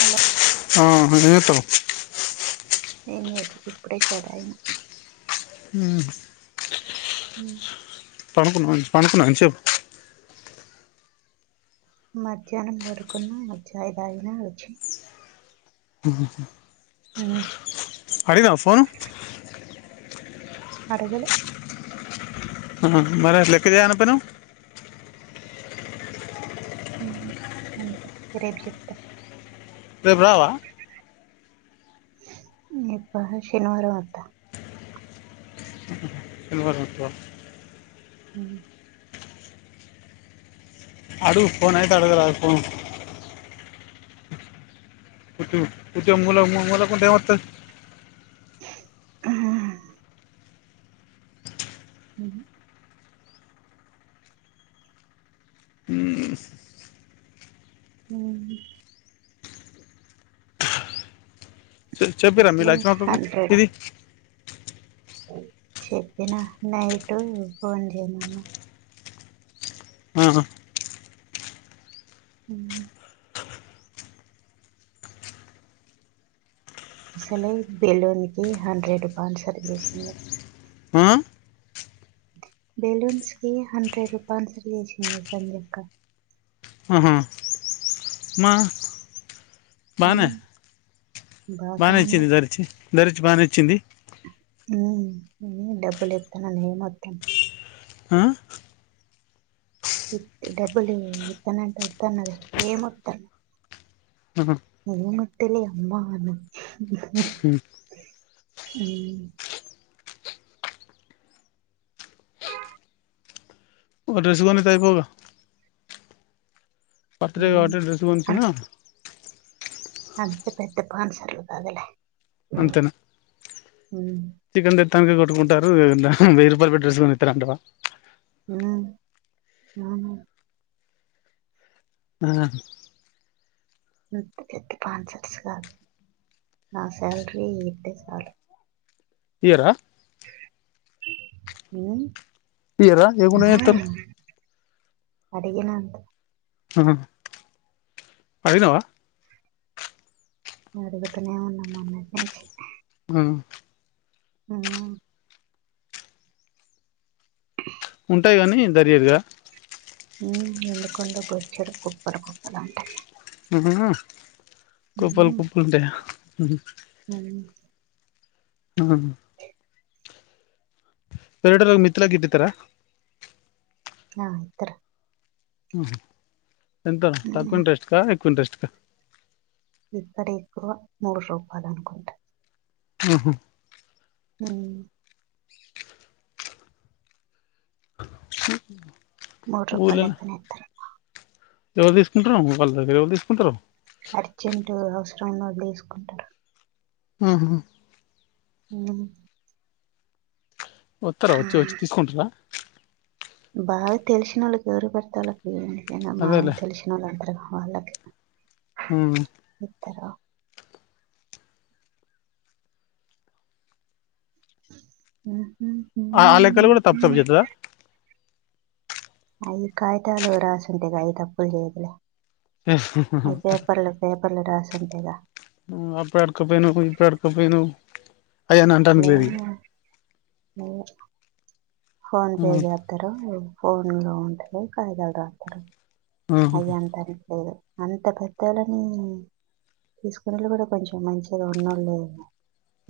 Hello ఆ [unintelligible] తడు ఎం లేదు ఇప్పుడే చాయ్ తగిన హు హు పండుకున్నావా పండుకున్నావా ఇంతసేపు మధ్యాహ్నం పడుకున్న చాయ్ తగిన వచ్చి అహ అడిగిందా ఫోన్ అడుగలే అహ మరి లేక్క చెయ్యనకపోయినవ్ అంతే రేపు చెప్తా రేపు రావా ఇప్ప శనివారం ఒత్త శనివారం వత్తవా హు అడుగు ఫోన్ అయితే అడుగ రాదు ఫోన్ పుట్టు ఉట్టిగా మూలకుంటే ఎం బత్తది ఆ మ్ హు హు చెప్పిర్రా మీ అసలే లక్ష్మి మాక్కకు ఇది. చెప్పినా నైటు ఫోన్ చేయమన్నా. ఆహా హ అసలే బెలూన్ కి హండ్రెడ్ స్పాన్సర్ చేసింది. ఆ? బెలూన్స్ కి హండ్రెడ్ స్పాన్సర్ చేసింది సంధ్యక్క. ఆహా. మా ఉం బాగానే బాగానే ఇచ్చింది దరిచి ధరిచి బానే ఇచ్చింది. డబ్బులు ఇతన న మొత్తం. ఆ? ఇ డబ్బులు ఇత్తనంటే వదన్నద ఏ ఆత్తాను ఆహా. ఏం వతలే అమ్మా అని, ఉమ్. ఒక డ్రెస్ కొనిత్తయిపోవుగా. బర్త్డే ఉమ్ కాబట్టి డ్రెస్ అ కొనిచ్చిన. అంత పెద్ద స్పాన్సర్లు కాదులే. అంతేనా ఉమ్ చికన్ తే నికి కొట్టుకుంటారు. వెయ్యి రూపాయలు పెట్ డ్రెస్ కొనితరు అంటవా. అ ఆ ఆ పెద్ద పెద్ద పాన్సట్స్ కాదు నా శాలరీ ఇతే చాలు. ఇయ్యరా. ఉం ఇయ్యరా ఈయకుంటే ఏం జేతరు. అడిగినంత ఆహా అడిగినవా అడుగుతనే ఉన్నా మొన్నటి నుంచి. అ ఆ ఉంటాయి కానీ దర్యాతుగా ఉమ్ ఎందుకండవు బోచ్చడు కుప్పలు కుప్పలు ఉంటాయి. ఆహా కుప్పల్ ఉమ్ కుప్పలు ఉంటాయా. ఉమ్ ఆ వెరేటోళ్ళకు మిత్తికిల గిట్ల ఇతరా. ఆ ఇతరు. ఆహా ఎంత తక్కువ ఉమ్ ఇంట్రస్ట్కా ఎక్కువ ఇంట్రెస్ట్కా. సత్త ఇక్కడ ఎక్కువ మూడు రూపాయలు అనుకుంట. ఆహో ఉం మూరు రూపాయ ఊర్లల లెక్కన ఇతారు ఎవరు తీసుకుంటారో వాళ్ళ దగ్గర ఎవరు తీసుకుంటారో అర్జెంట్ అవసరం వదిలు వేసుకుంటారు ఆహా హ వస్తారా వచ్చి వచ్చి తీసుకుంటారా బాగా తెలిసిన వాళ్ళు గౌరవపడత వాళ్ ఏనా మా అదేలే తెలిసిన వాళ్ళ అందరగా అలాగే ఇతర హమ్ ఆ అలెకాలు కూడా తప్పు తప్ జతదా ఆ ఈ కాయతాలు రాస ఉంతగాయి తప్పులు చేదలే అ పేపర్ల పేపర్లు రాస అంతేగా అప్పుడు అడుకపోయిను ఇప్పుడు అడుకపోయిను లే ఓ ఫోన్ పే చేస్తార ఏమో ఫోన్ లో ఉంటే కాయిదాలు రాతారు ఇగ అయ్య అంటారు లేదు అంత పెద్దళ్ళని తీసుకునేట్లు కూడా కొంచెం మంచిగా ఉన్నోళ్ళు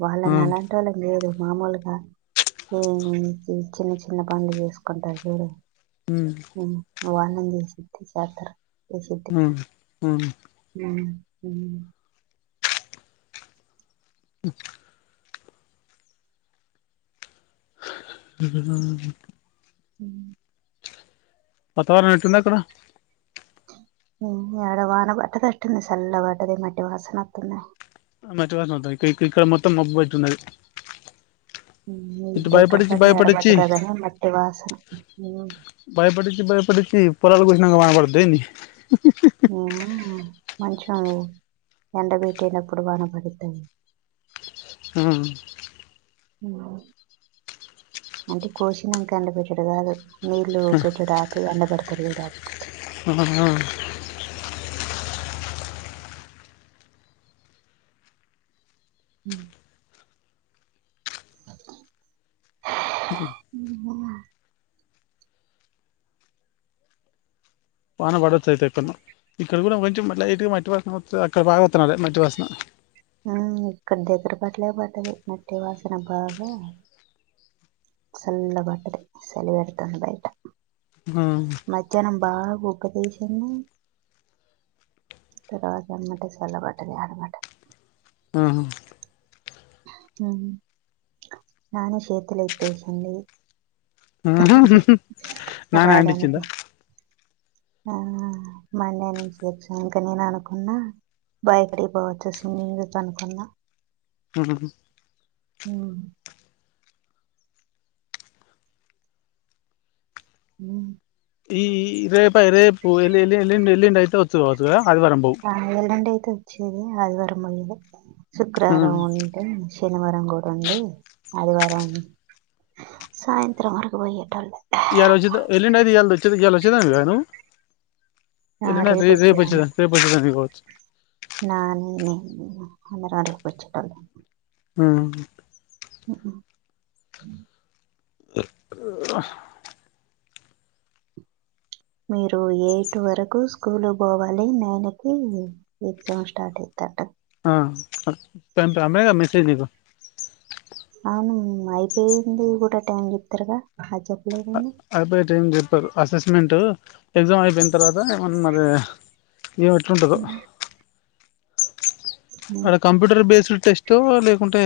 వాళ్ళని అలాంటి వాళ్ళని లేదు మామూలుగా ఏమి చిన్న చిన్న పనులు చేసుకుంటారు చూడు హ ఓనందసి జతర అసితే హమ్ హమ్ హమ్ హ పతవారం ఎట్టుంది ర ఆడ వాన బట్టదట్ంది చల్ వట్టది మట్ే వాసనత్తంద మంచి వాసా ఇక్కడ ఇక్కడ మొత్తం మబ్బు అతున్నది హమ్ ఇ దగ్గర పట్లా ఎడబడ్డదదనే మట్టి వాసన నువు రాకుర్దేమీ ఆ మంచిగా ఉంది ఎండ పెట్టీనప్పుడు వాన పడుద్ది అండి హు అంటే కోసినంకా ఎండపెట్టుడు కాదు నీలు [unintelligible] ఎండ పెడతారు చూడు ఆ హ [unintelligible] వాన పడొచ్చు అయితే ఎ కొ ఇక్కడ కూడా కొంచెం లైట్గా మట్టి వాసన అక్కడ బాగా వస్తునాలే మట్టి వాసన ఇక్కడి దగ్గర పట్టలే పట్టదు మట్టి వాసన బాగా [unintelligible] సలిపెడుతాంది బయట ఆ మధ్యాహ్నం బాగా కూ ఉపదేశాన్ని తర్వాత అమాటే చల్లబడ్డాది అనమాట ఉహు నానే చేతులు ఎతేసింది [unintelligible] నానా హ్యాండ్ ఇచ్చిందా రావడానికి ఆ మండే నుంచి ఎగ్జామ్ ఇంకా నేను అనుకున్నా బాయక్కడికి పోవచ్చు స్విమ్మింగ్ చేయొచ్చు అనుకున్నా అ హ హ ఈ రేపా రేపుల్ ఎ ఎల్ం ఎల్లిండి అయితే వవుతుంది అతుగా ఆ ఎల్లుండి [unintelligible] ఆదివారం [unintelligible] ఆ శుక్రవారం ఉంటే శనివారం కూడా ఉండి అదివారం సాయంత్రం వరకు పోయేటోల్లం ఎలా వచ్చే ఎల్లండి అది ఎ వచ్చే ఎలా వచ్చేదానివా నువు ఆ రేపు ఇ రేపచ్చదా రేపువచేదానివి [unintelligible] [unintelligible] వచ్చేటోళ్లు ఊ ఉఓ ఆ మీరు ఎయిట్ వరకు స్కూల్ పోవాలి నైన్ కి ఎగ్జామ్ స్టార్ట్ అయితంటది ేగా [unintelligible] మెసేజ్ నీకు అవును అయిపోయింది కూడా టైమ్ చెప్తారుగా చెప్పలేదండి అయిపోయితే ఏం చెప్పరు అసెస్మెంట్ ఎగ్జామ్ అయిపోయిన తర్వాత ఏమన్నా మరి ఏమో ఎట్లుంటదో అరె కంప్యూటర్ బేస్డ్ టెస్ట్ లేకుంటే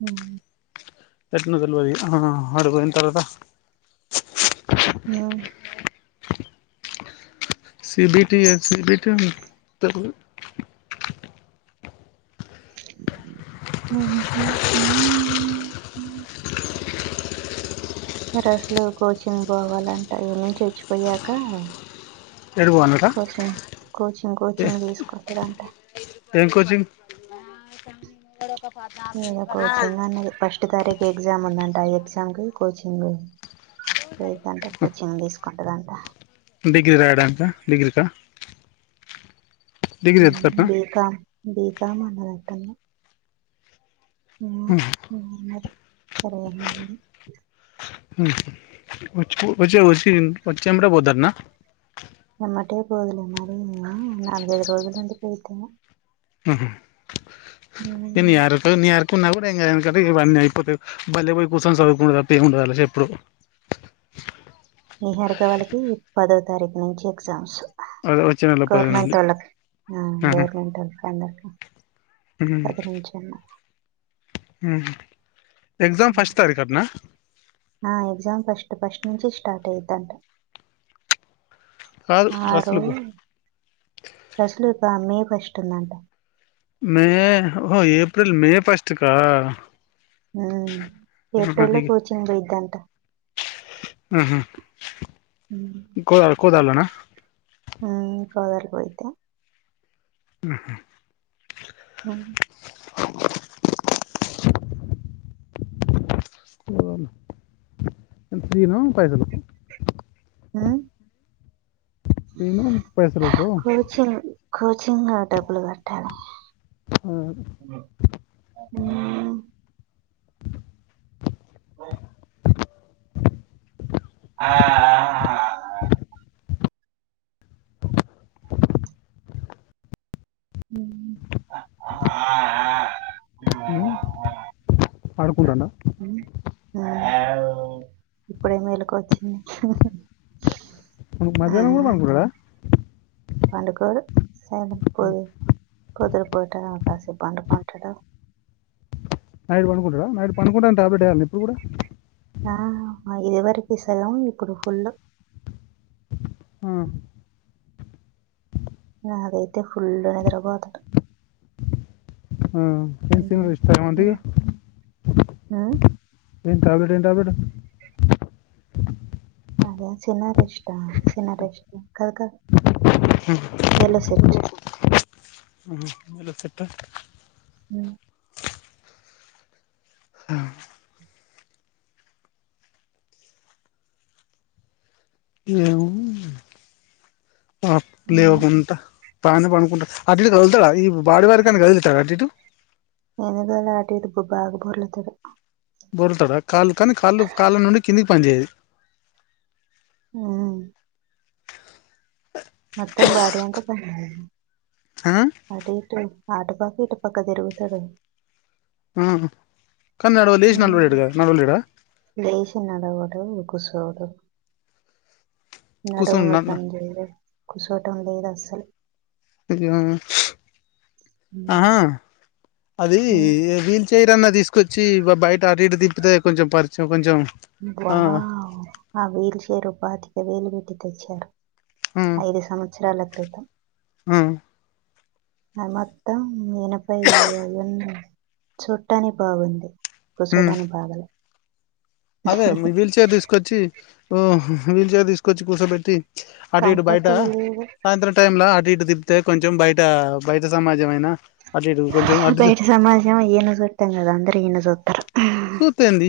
హ్మ్ పెట్టిన తెలవది అడ్డకి పోయినా తరువాత ఆ సిబీటియా సిబీటీ [unintelligible] హ మీరు అసలు కోచింగ్ పోవాలంట ఎన్నించి వచ్చిపోయాక ఏడికి పోవాలట కోచింగ్ కోచింగ్ కోచింగ్ తీసుకుంటాడు అంటా ఏం కోచింగ్ లేదా కోచింగ్ అన్నది ఫస్ట్ తారీఖ ఎగ్జామ్ ఉందంట ఆ ఎగ్జామ్ కి కోచింగ్ చింగు తీసుకుంటదంట డిగ్రీ రాయడానీకా డిగ్రీ కా ఉహు ఎత్తట్నా బి కామ్ బి బమాండ ట్టంగా ఆ సరే నా అండి హ్మ్ వచ్చే వచ్చే వచ్చే ఏమంటే పోతర్న ఎమాటే పోదులే మారి నే నాలుగైదు రోజులు ఉండి పోయిది ఏమో ఆహా ఏ నయకున్నా కూడా ఇం అయిపోతే బలే పోయి కూర్చొని చదువుకుండ తప్ప ఏం ఉండదు వాళ్ళ చేప్పుడు నిహరిక వాళ్ళకి పద తారీఖు నుంచి ఎగ్జామ్స్ అదే వచ్చే నెల పది గవర్నమెంట్ నుండి వాళ్ళకి ఆహా గవర్నమెంట్ వాళ్ళకి అందరికి పది నుంచి అన్నా మ్మ్ ఎక్జామ్ ఫస్ట్ ఫస్ట్ నుంచి స్టార్ట్ అయిద్దంట కాదు ఆరు అసలుకు రసలుకా మే కష్టందంట మే ఏప్రిల్ మే ఫస్ట్ కా మ్మ్ ఆహా ఏప్రిల్ లో ఇగ- కోచింగ్ పోయిద్దంట ఆహా. కోదలోనా మ్మ్ కాదాల పోయిదే ఆహా హ్మ్ ను ఎంతన ఇకాయదనకు మ్మ్ పోయిన పైసలుకు కోచింగ్ కోచింగ్ డబ్బులు కట్టాలి. ఆ, మ్ ఆ ఆ ఆ ఉమ్, మ్ ఆడుకుంటాండ ఉమ్. ఇప్పుడే మెలుకువ వచ్చింది ఉమ్ మధ్యాహ్నం కూడా పనుకుంటడా పండుకోడు సైలం పొ పొద్దున్న పూట కాసేపు పండుకుంటాడు నైటు పనుకుంటాడా, నైట్ పడుకుంటానే టాబ్లెట్ ఎయ్యాల్నా? ఇప్పుడు కూడా ఆ ఇదివరకు వేసెదం ఇప్పుడు ఫుల్ ఆ, నాదైతే ఫుల్లు నిద్రబోతడు మ్ ఎం సినిమా చూస్తాంటి ఇగ హు్మ్ ఏంద్ టాబ్లెట్ ఏం టాబ్లెట్ అదే చిన్నారి ఇష్టా చిన్నారేష్ట కాదు కాదు మెల సెట్ అలో సరితా హుమ్ ఆ ఏమో లేవు ఉమ్ గుంట బానే పండుకుంటా అటిటు కదులుతాడ ఈ బాడి వరకైనా కదులుతాడ అటుఇటు ఏనుగుల అటుఇటు బో బాగ బొర్లతడు బోర్లుతాడ కాళ్ళు కానీ కాళ్ళు కాళ్ళ నుండి కిందికి పనిచెయ్యదు హుమ్ బాడీ అంతా పని ఆ అటు ఇటు అటు పక్క ఇటు పక్క తిరుగుతడు మ్ హు మ్ లేేసి నడవడు కుసోడు కూర్చొని నడుములు న పనిజెయ్యవ్ కుసోటం లేదు అస్సలు అయ్యో ఆ ఉమ్ అది ఉమ్, వీల్ చైర్ అన్నా తీస్ కొచ్చి బ్ బయట అటీటు తిప్పితే కొంచం పరిచ కొంచెం ఆ వావ్ ఆ వెయిల్ చైరు ఓ పాతిక వేలు పెట్టి తెచ్చారు ఆ ఐదు సంవత్సరాల క్రితం ఆ అది మొత్తం ఎనబై అయింది చుట్టానికి బాగుంది ఉమ్ కొచ్చోడానికి బాగలే అదే మీ వీల్ చైర్ తీసుకొచ్చి ఓ వీల్చైర్ తీసుకొచ్చి కూచోబెట్టి అటు ఇటు బయట కంఫర్ట్గా లేదు సాయంత్రం టైమ్లా అటు ఇటు తిప్పితే కొంచెం బయట బయట సమాజం అయినా బయట సమాజం ఈయన్ను సుట్టం లేదు అందరూ ఈయన్ని సూత్తరు సూత్తె ఏంది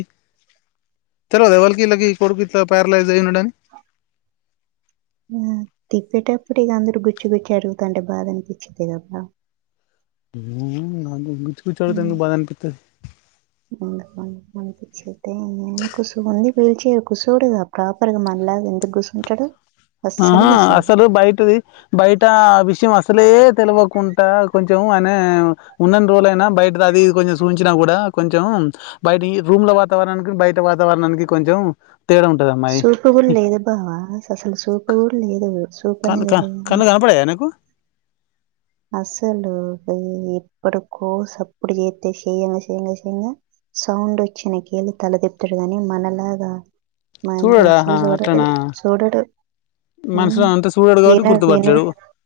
తెల్వదా ఎవళ్ళకి ఇలకి కొడుకు ఇట్లా ప్యారలైజ్ అయ్యి ఉన్నాడాని ఆ తిప్పేటప్పుడు ఇగ అందరు గుచ్చి గుచ్చి అడుగుతంటే బాధ అనిపిచ్చిద్ది కదా ఉ అ చూ చందుకు బా అనిపింది ందు ప నేను కుసు ఉంది పీల్చే కుసువుడు కద ప్రాపర్ గా మనలా ఎందుకు గుసుంటాడు ఆహా అసలు బయటిది బయట విషయం అసలే తెలివకుండా కొంచం అనే ఉన్నని రోలయినా బయట అది కొంచెం చూంచినా కూడా కొంచెం బయట రూమ్ల వాతావరణానికి బయట వాతావరణానికి కొంచెం తేడా ఉంటది అమ్మాయి సూపుగుల్ లేదు బావా అసలు సూపు అరు లేరు క క కన్ను కన పడే ఎకు అసలు ఎప్పడు కోస అప్పుడు చేస్త చేయంగా చేయ్యంగా చేయంగా సౌండ్ వచ్చినకేళి తలదిప్తాడు కాని మనలాగా మహేంద్ర చూడాడాహా అసలు చూడడు అట్నా చూడడు. హ్మ్. మనుషులో అంతే చూడాడు విన కాబట్టి విను గుర్తుపట్టలేడు